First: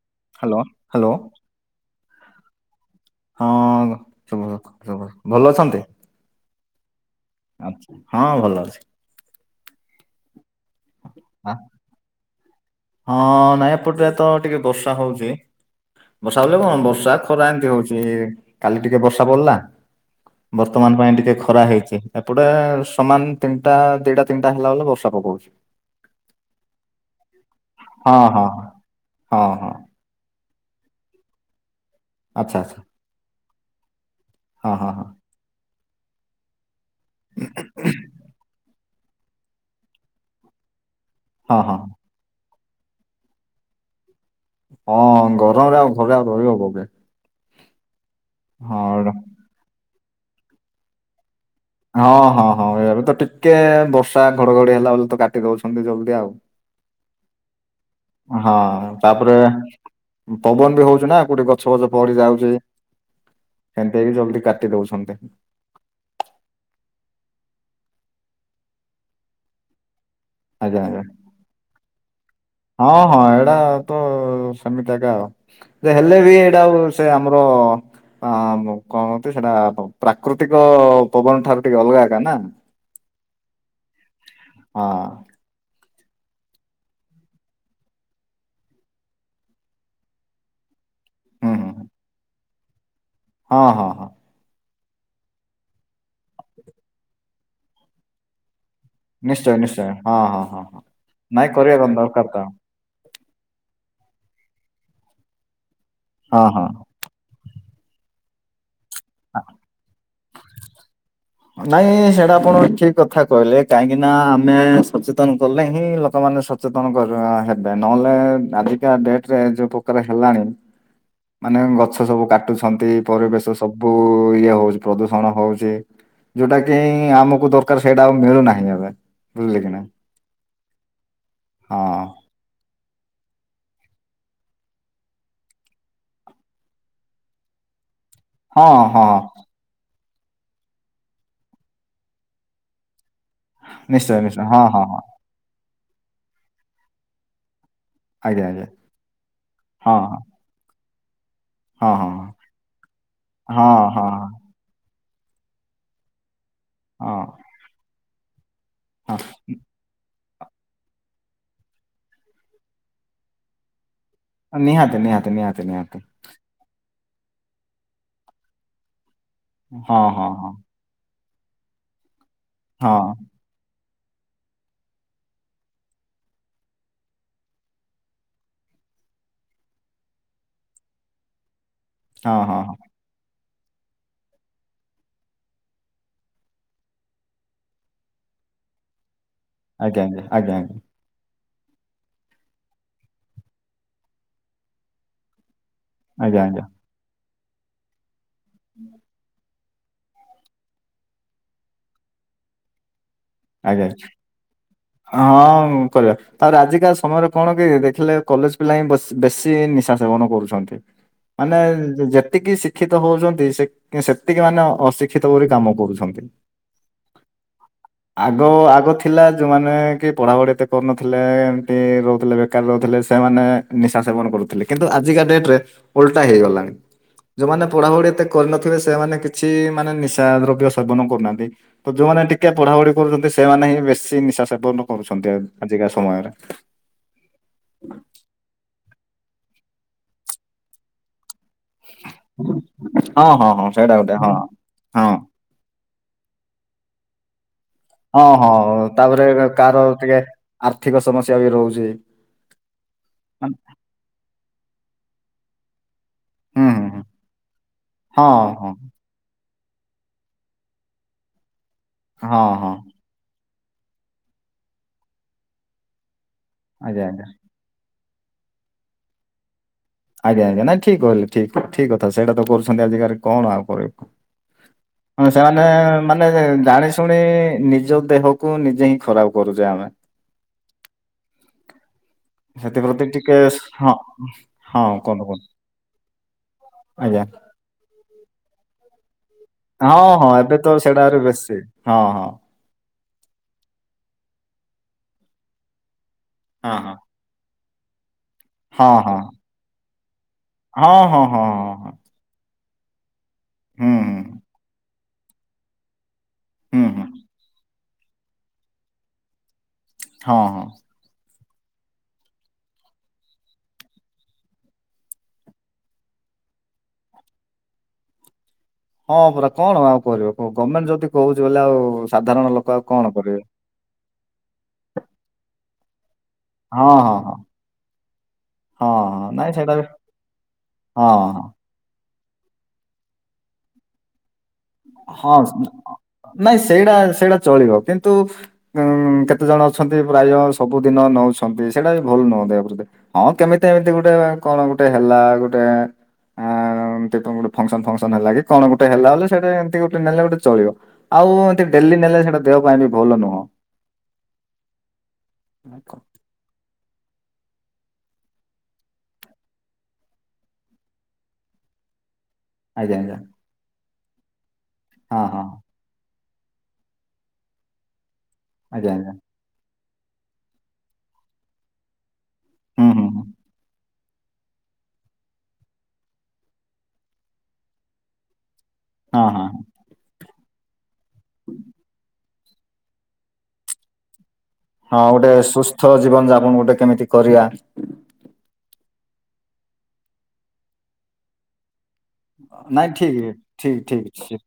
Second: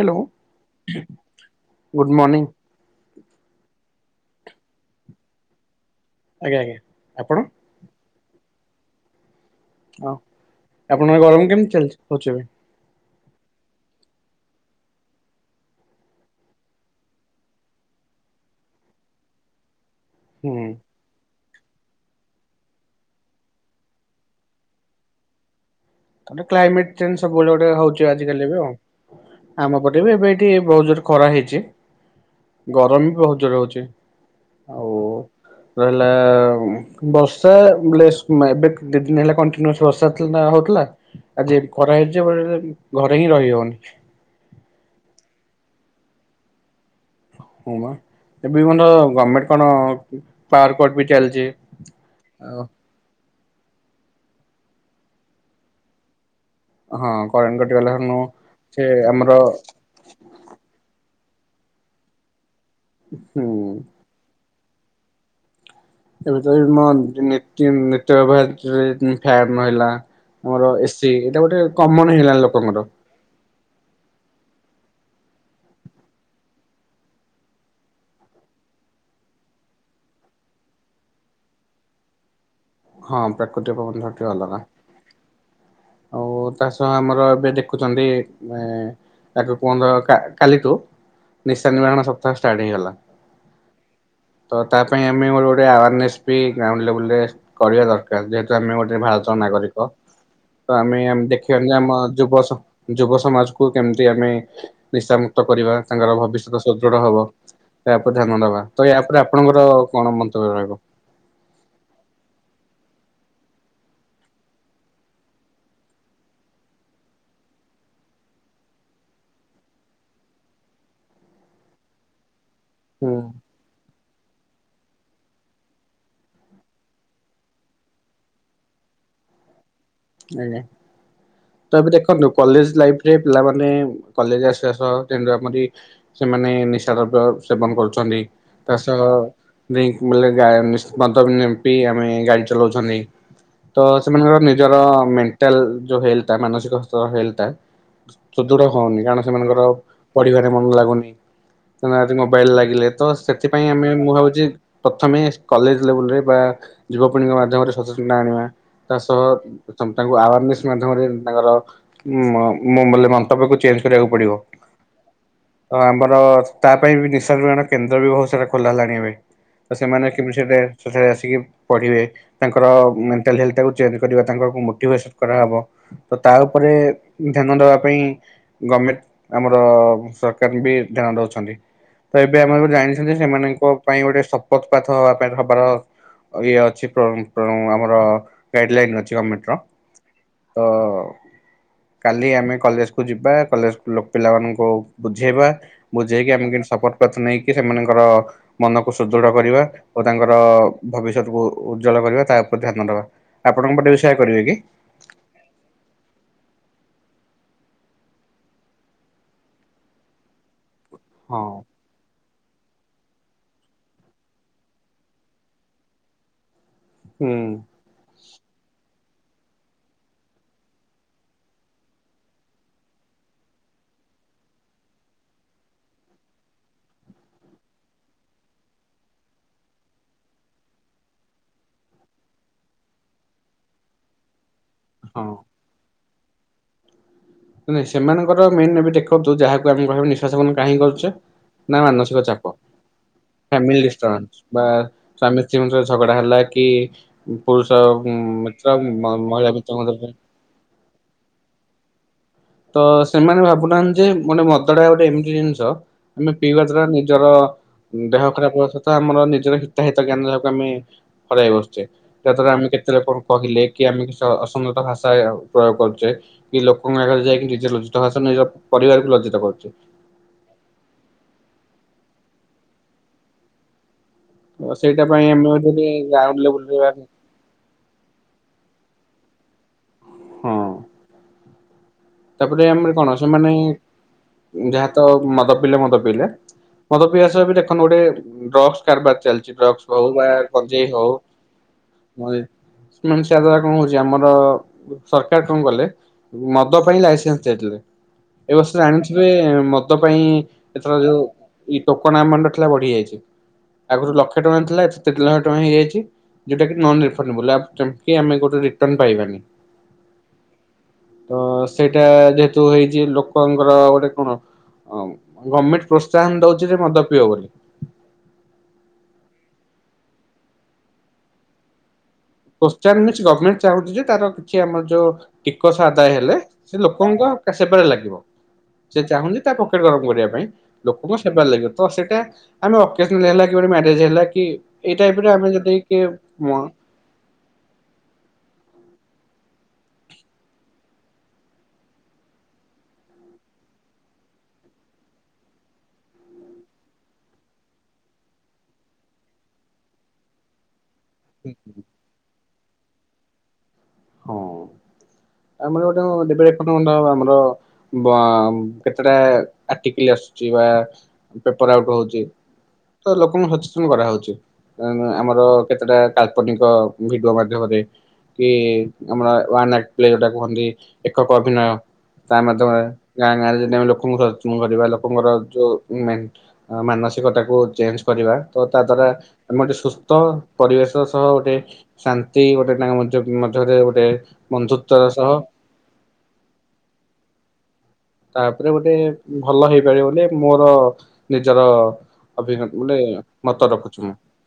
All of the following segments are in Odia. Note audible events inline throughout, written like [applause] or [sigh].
Hello. Hello. Hello good morning. ହଁ ଭଲ ଅଛନ୍ତି? ଆଜ୍ଞା ଆଜ୍ଞା। ଆପଣ? ହଁ ଭଲ ଅଛି। ହଁ ଆପଣଙ୍କର ଗରମ ଆ କେମିତି ଚାଲିଛି ହଉଛି ଏବେ? ହଁ ନା ଏ ପଟରେ ତ ଟିକେ ବର୍ଷା ହଉଛି। ବର୍ଷା ବଲେ କଣ ବର୍ଷା ଖରା ଏମିତି ହଉଛି। କାଲି ଟିକେ ବର୍ଷା ପଡିଲା। ହୁଁ ବର୍ତ୍ତମାନ ପାଇଁ ଟିକେ ଖରା ହେଇଛି। ଏପଟେ ସମାନ ତିନିଟା ଦିଟା ତିନିଟା ହେଲା ବ ବର୍ଷା ପକଉଛି। ମନେ କ୍ଲାଇମେଟ୍ ଚେଞ୍ଜ ସବୁବେଳେ ଗୋଟେ ହଉଛି ହଁ ଆଜିକାଲି ହଁ ଏବେ। ହଁ ହଁ ଆମ ପଟେ ଏବେ ବି ଏଠି ବୋହୁତ୍ ଜୋରେ ଖରା ହେଇଛି। ଆଚ୍ଛା ଆଚ୍ଛା ଗରମ ବି ବୋହୁତ୍ ଜୋରେ ହଉଛି। ହଁ ହଁ ହଁ। ତ ହେଲା ବର୍ଷା ବ୍ଲେସ ମାଇବେକ୍। ଦି ଦିନି ହେଲା କଣ୍ଟିନ୍ୟୁସ୍ ବର୍ଷାଥିଲା ହଉଥିଲା ହଁ ଆଜି ହଁ। ଖରା ହେଇଛି। [unintelligible] ଘରେ ହିଁ ରହିହବନି। ହଁ ଗରମରେ ଆଉ ଘରେ ଆଉ ରହିହବ ବେ। ହଁ ବା ଏବେ ମର ଗମେଣ୍ଟ କଣ ପାୱାର କଟ ବି ଚାଲିଛି। ହଁ ହଁ ହଁ ଏବେ ତ ଟିକେ ବର୍ଷା ଘଡଘଡି ହେଲା ବେଳକୁ ତ କାଟି ଦଉଛନ୍ତି ଜଲ୍ଦି ଆଉ। ହଁ କରେଣ୍ଟ କଟିଗଲା। ହଁ ସେ ତାପରେ ଆମର ପବନ ବି ହଉଛି ନା କୋଉଠି ଗଛ ଫଛ ପଡି ଯାଉଛି। ହୁଁ। ସେଇ ଜଲଦି କାଟି ଦଉଛନ୍ତି। ଏବେ ତ ମୋ [unintelligible] ଆମର ଆଜ୍ଞା ଆଜ୍ଞା ଏସି ଏଇଟା ଗୋଟେ କମନ ହେଇଗଲାଇ ଲୋ ହଁ ହଁ ଏଇଟା ତ ସେମିତି ଆକା ଆଉ। ସେ ହେଲେ ବି ଏଇଟା ଆଉ ସେ ଆମର ହ ମୁ କହୁଁଛି ସେଇଟା ପ୍ରାକୃତିକ ପବନ ଠାରୁ ଟିକେ ଅଲଗା ଏକା ନା। ହଁ ପ୍ରାକୃତିକ ପାବନ ଠାରୁ ଟିକେ ଅଲଗା। ହଁ ଆଉ ତା ସହ ଆମର ଏବେ ଦେଖୁଛନ୍ତି ମେ ତାକୁ କୁହନ୍ତ କାଲିଠୁ ହୁଁ ନିଶା ହୁଁ ନିବାରଣ ସପ୍ତାହ ଷ୍ଟାର୍ଟ ହେଇଗଲା। ହଁ ହଁ। ହଁ ତ ତା ପାଇଁ ଆମେ ଗୋଟେ ଗୋଟେ ଆୱାରନେସ୍ ବି ଗ୍ରାଉଣ୍ଡ ଲେବୁଲ ରେ କରିବା ଦରକାର ଯେହେତୁ ଆମେ ଗୋଟେ ଭା ନିଶ୍ଚୟ ନିଶ୍ଚୟ ହଁ ହଁ। ତ ହଁ ଆମେ ଆମେ ନାଇଁ ଦେଖିବାନି କରିବା କଣ ଆମ ଦରକାର ଯୁବ ତ ସ ଯୁବ ସମାଜକୁୁ କେମିତି ଆମେ ନିଶାମୁକ୍ତ କରିବା ତାଙ୍କର ହଁ ଭବିଷ୍ୟତ ସ ହଁ ସୁଦୃଢ ହବ ଏହା ଉପରେ ଧ୍ୟାନ ଦବା ତ ଏହା ଉପରେ ଆପଣଙ୍କର କଣ ମନ୍ତବ୍ୟ ରହିବ? ନାଇଁ ସେଇଟା ଆପଣ ଠିକ କଥା କହିଲେ କାହିଁକି ନା ଆମେ ସଚେତନ କଲେ ହିଁ ଲୋକମାନେ ସ ସଚେତନ କର ହେବେ ନହେଲେ ଆଜିକା ଡେଟରେ ଯୋଉ ପ୍ରକାର ହେଲାଣି। ମାନେ ଗଛ ସବୁ କାଟୁଛନ୍ତି ହୁଁ ପରିବେଶ ଓ ଇଏ ହଉଚି ପ୍ରଦୂଷଣ ହଉଚି। ଯୋଉଟା କି ଆମକୁ ଦରକାର ସେଇଟା ଆଉ ମିଳୁନାହିଁ ଏବେ ବୁଝିଲେ କି ନା। ଆଜ୍ଞା। ତାପରେ ଦେଖନ୍ତୁ କଲେଜ ଲାଇଫରେ ପିଲାମାନେ କଲେଜ ଆସିବା ସହ [unintelligible] ସେମାନେ ନିଶାଦ୍ରବ୍ୟ ସେବନ କରୁଛନ୍ତି ହଁ ତା ସହ ହଁ ନାଇ ମାନେ [unintelligible] ନିଶା ମଦ ପିଇ ଆମେ ଗାଡି ଚଲଉଛନ୍ତି ତ ନିଶ୍ଚୟ ନିଶ୍ଚୟ ସେମାନଙ୍କର ହଁ ନିଜର ହଁ ହଁ ମେଣ୍ଟାଲ ଯୋଉ ହେଲଟା ମାନସିକ ସ୍ତର ହେଲଟା ଆଜ୍ଞା ସୁଦୃଢ ଆଜ୍ଞା ହଉନି କାରଣ ସେମାନଙ୍କର ହଁ ପରିବାରେ ମନ ଲାଗୁନି। ହଁ ହଁ ସେମାନେ ମୋବାଇଲ ଲାଗିଲେ ତ ସେଥିପାଇଁ ହଁ ଆମେ ହଁ ମୁଁ ଭାବୁଚି ପ୍ରଥମେ କଲେଜ ଲେବୁଲରେ ବା ହଁ ହଁ ଯୁବପିଡ଼ିଙ୍କ ମାଧ୍ୟମରେ ସଚେତନତା ଆଣିବା ତା ହଁ ସହ ତାଙ୍କୁ ଆୱାରନେସ୍ ମାଧ୍ୟମରେ ତାଙ୍କର ମଙ୍ଗୋଲ ମନ୍ତବ୍ୟକୁ ଚେଞ୍ଜ କରିବାକୁ ପଡିବ। ନିହାତି ନିହାତି ନିହାତି ତ ନିହାତି ଆମର ତା ପାଇଁବି ନିଶା ନିବାରଣ କେନ୍ଦ୍ର ବି ବହୁତ ସାରା ଖୋଲା ହେଲାଣି ଏବେ। ତ ହଁ ସେମାନେ ହଁ କେମିତି ହଁ ସେଇଟେ ସେଠାରେ ଆସିକି ପଢ଼ିବେ ତାଙ୍କର ହଁ ମେଣ୍ଟଲ୍ ହେଲ୍ଟା କୁ କରିବା ତାଙ୍କର କଉ ମୋଟିବେସ କରାହବ ତ ତା ଉପରେ ଧ୍ୟାନ ଦବା ପାଇଁ ଗମେଣ୍ଟ ଆମର ସରକାର ବି ଧ୍ୟାନ ଦଉଛନ୍ତି ତ ଏବେ ହଁ ଆମେ ହଁ ଜାଣି କିନ୍ତୁ ସେମାନଙ୍କ ପାଇଁ ଗୋଟେ ଶପଥପାଠ ପାଇଁ ହବାର ଆଉ ଇଏ ଅଛି କ୍ର କ୍ର ଆମର ବ୍ରାଇନି ଅଛି ଆମିଟିର ଆଜ୍ଞା ଆଜ୍ଞା ଆଜ୍ଞା ତ କାଲି ଆମେ କଲେଜକୁ ଯିବା କଲେଜର ପିଲାମାନଙ୍କୁବୁଝେଇବା। ବୁଝେଇକି ଆଜ୍ଞା ଆମେ ଆଜ୍ଞା କେମିତି ଶପଥପତ ନେଇକି ସେମାନଙ୍କର ମନକୁ ସୁଦୃଢ କରିବା। ଓ ତାଙ୍କର ଭବିଷ୍ୟତକୁ ଉଜ୍ଜ୍ୱଳ କରିବା ତା ଉପରେ ଧ୍ୟାନ ଦେବା ଆପଣଙ୍କ ଆଜ୍ଞା ପାଟେ ଆଜ୍ଞା ସେଇଆ କରିବେ କି? ହଁ କରିବା। ତାରେ ଆଜିକା ସମୟରେ କଣ କି ଦେଖିଲେ କଲେଜ ପିଲା ହିଁ ବଶି ବେଶୀ ନିଶା ସେବନ କରୁଛନ୍ତି। ହଁ ମାନେ ଯେ ଯେତିକି ଶିକ୍ଷିତ ହଉଛନ୍ତି ସେତିକି ମାନେ ଅଶିକ୍ଷିତ ବୋଲି କାମ କରୁଛନ୍ତି। ହୁଁ। ଆଗ ଆଗ ଥିଲା ଯୋଉମାନେ କି ପଢ଼ାପଢ଼ି ଏତେ କରୁନଥିଲେ ଏମତି ରହୁଥିଲେ। କାର ରହୁଥିଲେ ସେମାନେ ନିଶା ସେବନ କରୁଥିଲେ କିନ୍ତୁ ଆଜିକା ଡେଟରେ ଓଲଟା ହେଇଗଲାଣି। ଯୋଉମାନେ ପଢ଼ାପଢ଼ି ଏତେ କରିନଥିବେ ସେମାନେ କିଛି ମାନେ ନିଶା ଦ୍ରବ୍ୟ ସେବନ କରୁନାହାନ୍ତି। ତ ଯୋଉମାନେ ଟିକେ ପଢ଼ାପଢ଼ି କରୁଛନ୍ତି ସେମାନେ ହିଁ ବେଶୀ ନିଶା ସେବନ ହଁ। କରୁଛନ୍ତି ଆଜିକା ସମୟରେ ନାହିଁ ସେମାନଙ୍କର ମେନେ ଏବେ ଦେଖନ୍ତୁ ଯାହାକୁ ଆମେ ଭାବି ନିସା ସେବନ କାହିକି କରୁଚେ। ନା ମାନସିକ ଚାପ ହଁ ହଁ ହଁ ଫାମିଲି ସେଇଟା ଗୋଟେ ହଁ। ଡିଷ୍ଟବାସ ବା ହଁ ସ୍ୱାମୀ ଯେଉଁ ଝର ଝଗଡା ହେଲା କି ପୁରୁଷ ହଁ ହଁ ମିତ୍ର ତାପରେ ମହିଳା କାହାର ମିତ୍ରଙ୍କ [unintelligible] ଟିକେ ଆର୍ଥିକ ସମସ୍ୟା ବି ରହୁଚି। ତ ସେମାନେ ଭାବୁନାହାନ୍ତି ଯେ ମାନେ ଗୋଟେ ମଦଟା ଗୋଟେ ଏମିତି ଜିନିଷ ଆମେ ପିଇବା ହୁଁ ହୁଁ ଦ୍ଵାରା ହୁଁ ନିଜର ଦେହ ହଁ ଖରାପ ହବା ହଁ ସତା ଆମର ନିଜର ଶି୍ତାହିତ ଜ୍ଞାନ ଯାହାକୁ ଆମେ ହରେଇ ବସୁଛେ ଯାହା ହଁ ଦ୍ୱାରା ଆମେ ହଁ କେତେ ଲୋକ କହିଲେ କି ଆମେ କିସ ଅସମୀତ ଭାଷା ପ୍ରୟୋଗ କରୁଚେ କି ଲୋକଙ୍କ ଆଜ୍ଞା ଆଗରେ ଆଜ୍ଞା। ଯାଇ ନିଜେ ଲଜ୍ଜି ହାସ ନିଜର ପରିବାରକୁ ଲଜ୍ଜିତ କରୁଚୁ। ଆଜ୍ଞା ଆଜ୍ଞା ନା ଠିକି କହିଲେ ଠିକି ଠିକି ଠିକି କଥା ସେଇଟା ତ ଆଜିକାଲି କଣ ଆଉ କରିବୁ। ସେଇଟା ପାଇଁ ହଁ ଆମେ ସେମାନେ ଯଦି ମାନେ ଗ୍ରାଉଣ୍ଡ ଲେବୁଲରେ ଜାଣି ଶୁଣି ନିଜ ଦେହକୁ କୁ ନିଜେ ହିଁ ଖରାପ କରୁଚେ ଆମେ। ହଁ। ତାପରେ ଆମର ସେଥିପ୍ରତି କଣ ଟିକେ ସେମାନେ ହଁ ହଁ ଯାହାତ କୁହନ୍ତୁ କୁହନ୍ତୁ ମଦ ପିଲେ ମଦ ପିଇଲେ ମଦ ଆଜ୍ଞା ପିଇବା ସହ ଦେଖନ୍ତୁ ଗୋଟେ ଡ୍ରକ୍ସ କରବାର ଚାଲିଚି। ଡ୍ରକ୍ସ ହଉ ହଁ ବା ହଁ ଏବେ ତ ଗଞ୍ଜେଇ ସେଇଟା ହଉ। ଆହୁରି ବେଶୀ ହଁ ହଁ ମାନେ ସେ ଦ୍ଵାରା କଣ ହଉଚି ଆମର ସରକାର କଣ କଲେ ହଁ ମଦ ପାଇଁ ଦେଇଥିଲେ ଏ ବର୍ଷ ହଁ ହଁ ଜାଣିଥିବେ ମଦ ପାଇଁ ଏଥର ହଁ ହଁ ହଁ ହଁ ହଁ ଯୋଉ ହଁ ଟୋକନ ଆମାଣ୍ଡ ଥିଲା ବଢ଼ିଯାଇଛି ହୁଁ ଆଗରୁ ଲକ୍ଷ୍ୟ ଟଙ୍କା ଥିଲା ଏଠି ତିନି ଲକ୍ଷ ଟଙ୍କା ହେଇଯାଇଛି। ଯଉଟାକୀ ହୁଁ ନନ ହୁଁ ହୁଁ ରେଫନବୁଲୁ ଆ ଆମେ ଗୋଟେ ରିଟନ ପାଇବାନି। ହଁ ହଁ। ତ ସେଇଟା ଯେହେତୁ ହେଇଛି ଲୋକଙ୍କର ଗୋଟେ କଣ ହମ୍ ଗମେଣ୍ଟ୍ ପ୍ରୋତ୍ସାହନ୍ ଦୋଉଚି ଯେ ମଦ ପିଇବ ବୋଲି। ହଁ ପରା କଣ ଆଉ କରିବ କୁହ ଗମେଣ୍ଟ୍ ଯଦି କହୁଚି ବଲେ ଆଉ ସାଧାରଣ ଲୋକ ଆଉ କଣ ପୋସ୍ଚାରିଣସ୍ କରିବେ ଗମେଣ୍ଟ୍ ଚାହୁଁଚ ଯେ ତାର କିଛି ଆମର ଯୋଉ ଟିକସ ଆଦାୟ ହେଲେ ସେ ହଁ ହଁ ହଁ ଲୋକଙ୍କ ସେବାରେ ଲାଗିବ। ହଁ ସେ ହଁ ଚାହୁଁନ୍ତି ନାଇଁ ତା ସେଇଟା ପକେଟ୍ ବି ଗରମ କରିବା ପାଇଁ, ହଁ ଲୋକଙ୍କ ହଁ ସେବାରେ ଲାଗିବ ତ ସେଟା ଆମେ ଅକ୍ଷେୟ ତ୍ରୁତୀୟା ହେଲା କି ଗୋଟେ ମ୍ୟାରେଜ୍ ହେଲା କି ଏଇ ଟାଇପ ରେ ଆମେ ହଁମ୍ସ୍, ଯଦି କିଏ ମ ନାଇଁ ସେଇଟା ସେଇଟା ଚଳିବ କିନ୍ତୁ କେତେ ଜଣ ଅଛନ୍ତି, ପ୍ରାୟ ସବୁଦିନ ନେଉଛନ୍ତି, ସେଇଟା ବି ଭଲ୍ ନୁହ ଦେହପ୍ରତି। ହଁ, କେମିତି ଏମିତି ଗୋଟେ, କଣ ଗୋଟେ ହେଲା, ଗୋଟେ ଆଁମ୍, କେତେ ବଡ ଫଙ୍କସନ୍, ଫଙ୍କସନ୍ ହେଲା କି କଣ ଗୋଟେ ହେଲା ଓଲିସ୍ ସେଟା ଏମତି ଗୋଟେ ନେଲେ ଗୋଟେ ଚଳିବ ଆଉ ହୁଁ। ଏନ୍ତିବ୍ ଡେଲି ନେଲେ ସେଇଟା ଦେହ ପାଇଁ ବି ଭଲ ନୁହଁ। ହଁ, ଆମର ଗୋଟାଅଁ ଦେବେ। [unintelligible] ଆମର ବାମ୍ କେତେଟା ଆର୍ଟିକିଲ୍ ଆସଚି ବା ପେପର୍ ଆଉଟ୍ ହୋଉଚି, ଆଜ୍ଞା ତ ଆଜ୍ଞା ଲୋକୋଙ୍କୁ ହଚେସନ କରାହୋଉଚି, ଏମ୍ ହଁ ହଁ ଆମର କେତେଟା କାଳ୍ପନିକ ଭିଡୁଅ ମାଧ୍ୟମରେ କି ଆଜ୍ଞା ଆଜ୍ଞା ହଏ, ୱାନାଇଟ୍ ପ୍ଲେ ଯୋଉଟା କୁହନ୍ତି, ଏକକ ଅଭିନୟ। ତାମାତମରେ ହୁଁ ହୁଁ ହୁଁ ଗାଁ, ଗାଁରେ ଯେଦି ଆମେ ଲୋକୋଙ୍କୁ ଧରଚୁ। ଉଁ କରିବା, ଲୋକଙ୍କର ଯୋଉ ମେଣ୍ଟ୍, ମାନସିକତାକୁ ଚେନ୍ଚ୍ କରିବା। ତ, ତା ଦ୍ଵାରା ହଁ ହଁ। ଆମେ ଗୋଟେ ସୁସ୍ଥ ପରିବେଶ ସହ, ଗୋଟେ ଶାନ୍ତି, ଗୋଟେ ତାଙ୍କ ମଜ୍ୟକ୍, ମଝ୍ୟରେ ଗୋଟେ ହଁ, ବନ୍ଧୁତ୍ୱର ସହ ଗୋଟେ ସୁସ୍ଥ ଜୀବନ ଯାପନ ଗୋଟେ କେମିତି କରିବା? ତାପରେ ଗୋଟେ ଭଲ ହେଇପାରିବ ବୋଲି ମୋର ନିଜର ଅଭିଜ୍ଞ ବୋଲେ ନାଇଁ ଠିଗି, ମତ ଠି, ରଖୁଛି ମୁଁ ଠିକଛି,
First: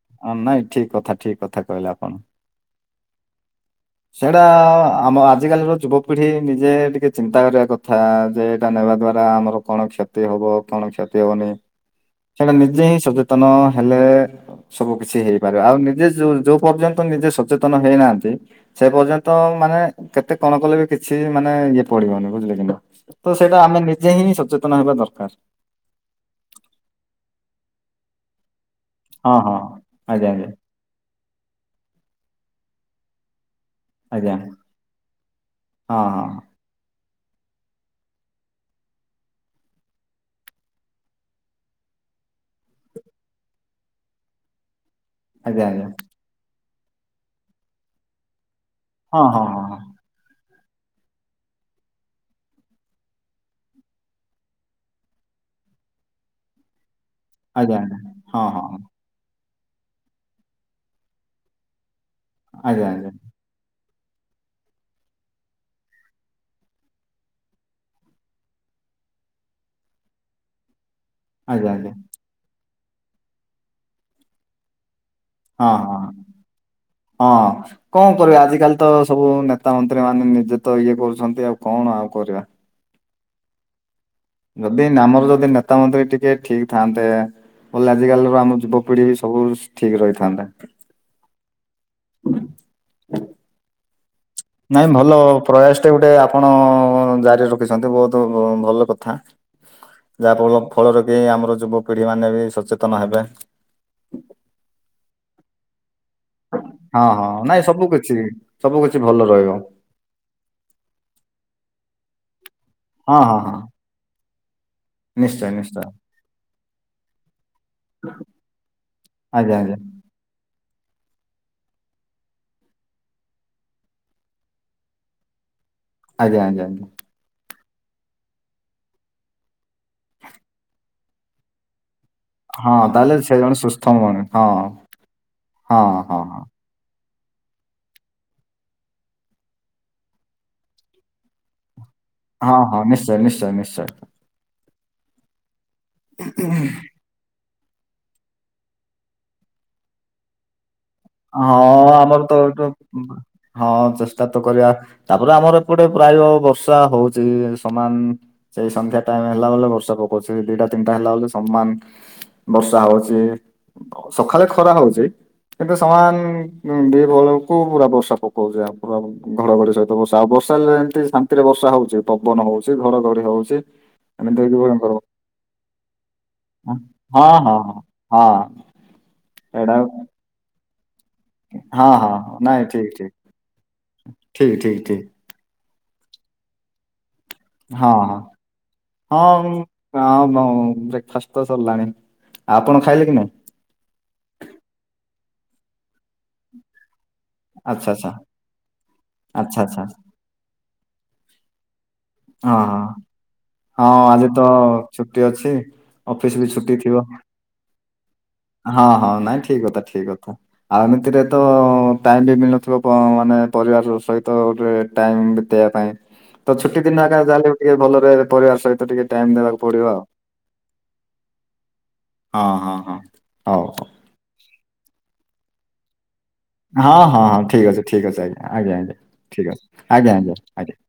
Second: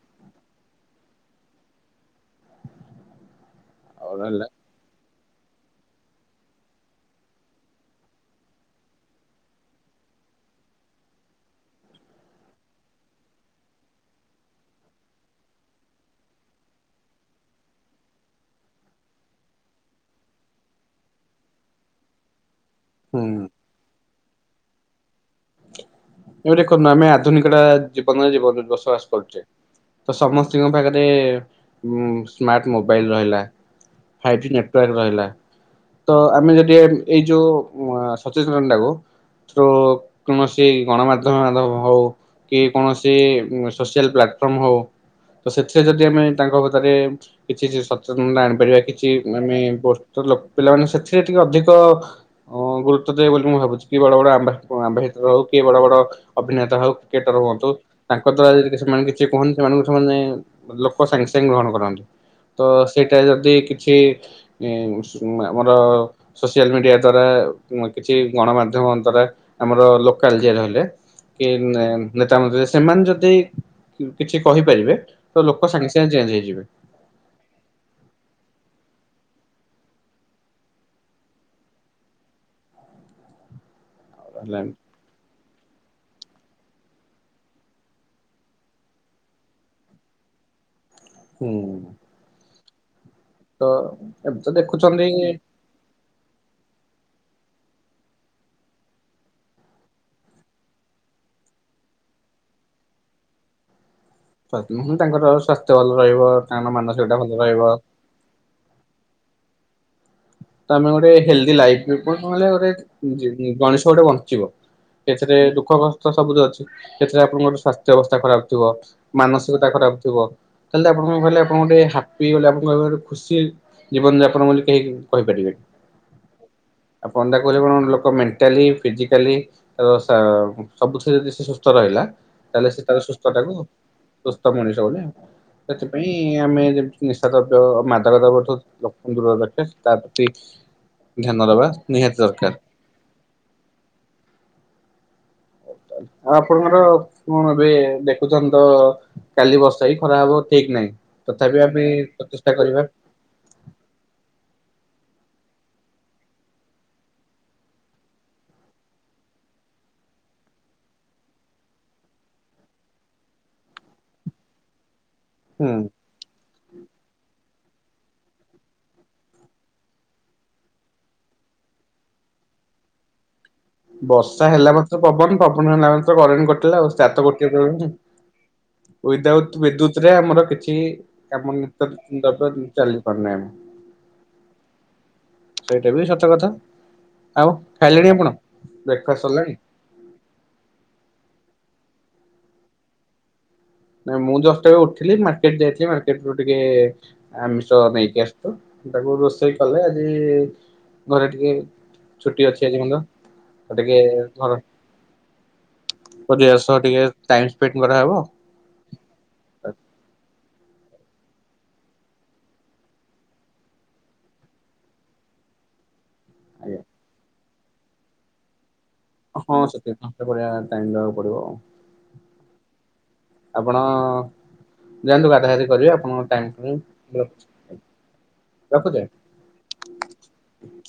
ନାଇଁ ଠିକ୍ କଥା, ଠିକ୍ କଥା କହିଲେ ଆପଣ। ଆଉ ସେଇଡା ରହିଲା ଆମ ଆଜିକାଲିର ଯୁବପିଢ଼ି ନିଜେ ଟିକେ ଚିନ୍ତା କରିବା କଥା, ଯେ ଏଇଟା ନେବା ଦ୍ଵାରା ଆମର କଣ କ୍ଷତ୍ କ୍ଷତି ହବ, କଣ କ୍ଷତି ହବନି, ସେଟା ନିଜେ ହିଁ ସଜେତନ ହେଲେ ସବୁ କିଛି ହେଇପାରିବ। ଆଉ ନିଜେ ଯୋଉ, ଯୋଉ ପର୍ଯ୍ୟନ୍ତ ନିଜେ ସଚେତନ ହେଇନାହାନ୍ତି ସେ ପର୍ଯ୍ୟନ୍ତ ମାନେ କେତେ କଣ କଲେ ବି କିଛି ମାନେ ଇଏ ପଡିବନି ବୁଝିଲେ କି ନା। ହୁଁ। ତ ସେଇଟା ଆମେ ନିଜେ ହିଁ ସଚେତନ ହେବା ଦର୍କାର୍। [unintelligible] ଆମେ ଆଧୁନିକଟା ଜୀବନରେ, ଜୀବନରେ ଦସ ଆସ୍ ହଁ କରୁଚେ। ହଁ ତ ଆଜ୍ଞା ସମସ୍ତିଙ୍କ ପାଖେରେ ସ୍ମାର୍ଟ୍ ମୋବାଇଲ୍ ରହିଲା। ଆଜ୍ଞା ଫାଇବ୍ଜି ନେଟ୍ୱାର୍କ ରହିଲା, ତ ଆମେ ଯଦି ଏଇ ଯୋଉ ସଚେସନ୍ ଡାକୁ କୁମସି ଗଣମାଧ୍ୟମାଧବ ହୋଉ କି କୌଣସି ସୋସିଆଲ୍ ପ୍ଲାଟଫର୍ମ ହବ ତ ଆଜ୍ଞା ସେସ୍ରେ ଯଦି ଆମେ ତାଙ୍କ କଥାରେ କିଛି ସଚେସନତା ଆଣିପାରିବା କି? ଚିପ୍ ହଁ ମାମେ ହଁ ବର୍ତ୍ତଲପ୍, ପିଲାମାନଙ୍କ୍ ସତ୍ସ୍ରେ ଟିକେ ଅଧିକ ଅଁମ୍, ଗୁରୁତ୍ୱ ଦେବେ ବୋଲି ମୁଁ ଭାବୁଚି, କି ବଡ ବଡ ଆମ୍ବା, ଆମ୍ବାହେ। ରହୁ। କିଏ ବଡ ବଡ ଅଭିନେତା ହଉ, କିଏଟର ହୁଅନ୍ତୁ, ଆଜ୍ଞା ଆଜ୍ଞା ତାଙ୍କ ହଁ ଦ୍ଵାରା ହଁ ହଁ ଯଦି ହଁ କିଛି ମାଇଣ୍ଡ୍ ଯିଏ କୁହନ୍ତି ସେମାନଙ୍କୁ ସମାନେ ଲୋକ ସାଙ୍ଗ୍ ସାଙ୍ଗେ ଗ୍ରହଣ କରନ୍ତି, ତ ଆଜ୍ଞା ଆଜ୍ଞା ହଁ ହଁ ହଁ ଆଜ୍ଞା ଆଜ୍ଞା ସେଇଟା ଯଦି ଛି, ଇଁମ୍ସ, ଆମର ସୋସିଆଲ୍ ମିଡିଆ ଦ୍ଵାରା କିଛି ଗଣମାଧ୍ୟମ୍ ଅନ୍ତରା ଆମର ଲୋକ୍ କାଲ୍ ଯିଏ ରହଲେ ଆଜ୍ଞା ଆଜ୍ଞା କିନେନ୍ ନେତା ମନ୍ତ ସେମାନେ ଯଦି କିଛି କହିପାରିବେ, ତ ଲୋକ ହଁ ସାଙ୍ଗେ ହଁ ସାଙ୍ଗେ ଚେନ୍ଜ୍ ହେଇଯିବେ। ହଁ, ମ୍ପସ୍। କଁ କରିବା? ଆଜିକାଲି ତ ସବୁ ନେତାମନ୍ତ୍ରୀ ମାନେ ନିଜେ ତ ଇଏ କରୁଛନ୍ତି, ଆଉ କଣ ଆଉ କରିବା? ହେଲା ଯଦି ନାମର, ଯଦି ନେତା ମନ୍ତ୍ରୀ ଟିକେ ଠିକ୍ ଥାନ୍ତେ ବଲେ ଆଜିକାଲି ର ଆମ ଯୁବପିଢିବି ସବୁ ଠିକ୍ ରହିଥାନ୍ତା। ହୁଁ। [inaudible] ତ ଏମି ତ ଦେଖୁଛନ୍ତି, ପ୍ରୟାସ ଟେ ଗୋଟେ ଆପଣ ଜାରି ରଖିଛନ୍ତି। ବହୁତ ଭଲ କଥା। ଯାହାଫ ଫଳରେ କି ଆମର ଯୁବପିଢ଼ିମାନୋନେ ବି ସଚେତନ ହେବେ। ତାଙ୍କର ସ୍ୱାସ୍ଥ୍ୟ ଭଲ ରହିବ ତାଙ୍କର ହଁ ମାନସିକତା ହଁ ଭଲ ନାଇଁ ରହିବ ସବୁ କିଛି ସବୁ କିଛି ଭଲ ରହିବ। ତ ଆମେ ଗୋଟେ ହେଲ୍ଦି ଲାଇ ନହଲେ ଗୋଟେ ହଁ ହଁ ହଁ ଗଣଷ ଗୋଟେ ବଞ୍ଚିବ। ଏଥିରେ ନିଶ୍ଚୟ ଦୁଃଖ ନିଶ୍ଚୟ। କଷ୍ଟ ସବୁ ତ ଅଛି ସେଥିରେ ଆପଣଙ୍କର ସ୍ୱାସ୍ଥ୍ୟ ଅବସ୍ଥା ଖରାପ ଥିବ ଆଜ୍ଞା ମାନସିକତା ଆଜ୍ଞା ଖରାପ ଥିବ ତାହାଲେ ଆପଣ ଆପଣଙ୍କ ଗୋଟେ ହାପି ଆପଣଙ୍କ ଖୁସି ଜୀବନ ଯାପନ ବୋଲି କେହି କହିପାରିବେନି ଆଞା ଆଜ୍ଞା। ଆପଣ ଯାହା କହିଲେ କଣ ଲୋକ ମେଣ୍ଟାଲି ଫିଜିକାଲି ତ ସବୁ ଥୀରେ ଯଦି ସେ ସୁସ୍ଥ ରହିଲା ତାହେଲେ ହଁ ସେ ତାର ସୁସ୍ଥ ସେ ଟାକୁ ଜଣେ ସୁସ୍ଥ ମଣି ସୁସ୍ଥ ହଁ ମଣିଷବୁ ହଁ ସେଥିପାଇଁ ହଁ। ଆମେ ନିଶାଦ୍ରବ୍ୟ ମାଦକ ଦ୍ରବ୍ୟଠୁ ଲଙ୍କୁ ଦୂର ରକ୍ଷା ତା ପ୍ରତି ଧ୍ୟାନ ଦେବା ନିହାତି ଦରକାର। ହଁ ହଁ ନିଶ୍ଚୟ ନିଶ୍ଚୟ ନିଶ୍ଚୟ। ଆଉ ଆପଣଙ୍କର କଣ ଏବେ ଦେଖୁଛଛନ୍ତି ତ କାଲି ବର୍ଷା କିସଖରା ହବ ଠିକ ନାହିଁ? ତଥାପି ଆମେ ହଁ ଆମର ତ ପ୍ରଚେଷ୍ଟା ଏଇଠୁ କରିବା ହଁ ଚେଷ୍ଟା ତ କରିବା ତାପରେ ଆମର ଏପଟେ ପ୍ରାୟ ବର୍ଷା ହଉଛି ସମାନ ସେଇ ସନ୍ଧ୍ୟା ଟାଇମ ହେଲା ବେଲେ ବର୍ଷା ପକାଉଛି ଦିଟା ତିନିଟା ହେଲା ବୋଲେ ସମାନ ବର୍ଷା ହଉଚି ସକାଳେ ଖରା ହଉଚି ହୁଁ। ଦ ବଳକୁ ପୁରା ବର୍ଷା ପକଉଛି ଆ ଘଡଘଡି ସହିତ ବର୍ଷା ଆଉ ବର୍ଷା ହେଲେ ଏମିତି ଶାନ୍ତିରେ ବର୍ଷା ହଉଛି ପବନ ହଉଛି ଘଡଘଡି ହଉଛି ଏମିତି ବର୍ଷା ହେଇକି ହେଲା ଭୟଙ୍କର ମାତ୍ର ପବନ ପବନ ହେଲା ମାତ୍ର କରେଣ୍ଟ ହଁ କଟିଲା ଆଉ ତାର ତ ହଁ ଗୋଟିଏ ହଁ ହଁ ପ୍ରୋବଲେମ୍ ହଁ। ୱିଠଆଉଟ ଏଇଟା ବିଦ୍ୟୁତ ରେ ଆମର କିଛି ଏମ ନିତ ହଁ ହଁ ହଁ ଦ ନାଇଁ ଠିକ ଚାଲି ଠିକ ପାରୁନା ଏମ ଠିକ ଠିକ ଠିକ ସେଇଟା ବି ସତ କଥା ଆଉ ହଁ ଖାଇଲେଣି ଆପଣ? ହଁ ବ୍ରେକଫାଷ୍ଟ ସରିଲାଣି ହ ବ୍ରେକଫାଷ୍ଟ ତ ସରିଲାଣି ଆପଣ ଖାଇଲେ କି ନାହିଁ? ନାଇଁ ମୁଁ ଦଶଟା ବେଳେ ଉଠିଲି ମାର୍କେଟ ଯାଇଥିଲି ମାର୍କେଟ ରୁ ଟିକେ ଆମିଷ ଆଚ୍ଛା ନେଇକି ଆସଛୁ ତାକୁ ରୋଷେଇ ଆଚ୍ଛା ଆଚ୍ଛା ଆଚ୍ଛା କଲେ ଆଜି ଘରେ ଟିକେ ଛୁଟି ହଁ ଅଛି ହ ଆଜି ମୋର ତ ହଁ ଟିକେ ଆଜି ତ ଘର ଛୁଟି ଅଛି। ଅଫିସ ବି ପରିବାର ଛୁଟି ସହ ଥିବ ଟିକେ ଟାଇମ ସ୍ପେଣ୍ଡ କରାହେବ। ହଁ ହଁ ନାଇଁ ଠିକ କଥା ଠିକ କଥା। ଆଉ ଏମିତିରେ ତ ଟାଇମ ବି ମିଳୁନଥିବ ମାନେ ପରିବାର ସହିତ ଗୋଟେ ଟାଇମ ବିତେଇବା ପାଇଁ ତ ଆଜ୍ଞା ଛୁଟି ଦିନ ଆଗାଲେ ଟିକେ ଭଲ ରହିବେ ପରିବାର ସହିତ ଟିକେ ଟାଇମ ହଁ ଦେବାକୁ ପଡିବ ସେଠକି ଟାଇମବାକୁ ପଡିବ ଆଉ ହଁ ହଁ ହଁ। ହଉ ଆପଣ ଯାଆନ୍ତୁ ଗାଧା ଗାଧି କରିବେ ଆପଣଙ୍କ ଟାଇମ୍ ହଁ ହଁ ହଁ ଠିକ ଅଛି ଠିକ ଅଛି ଆଜ୍ଞା ଆଜ୍ଞା ଆଜ୍ଞା ରଖୁଛି। ଠିକ ଆଜ୍ଞା ଆଜ୍ଞା ଆଜ୍ଞା।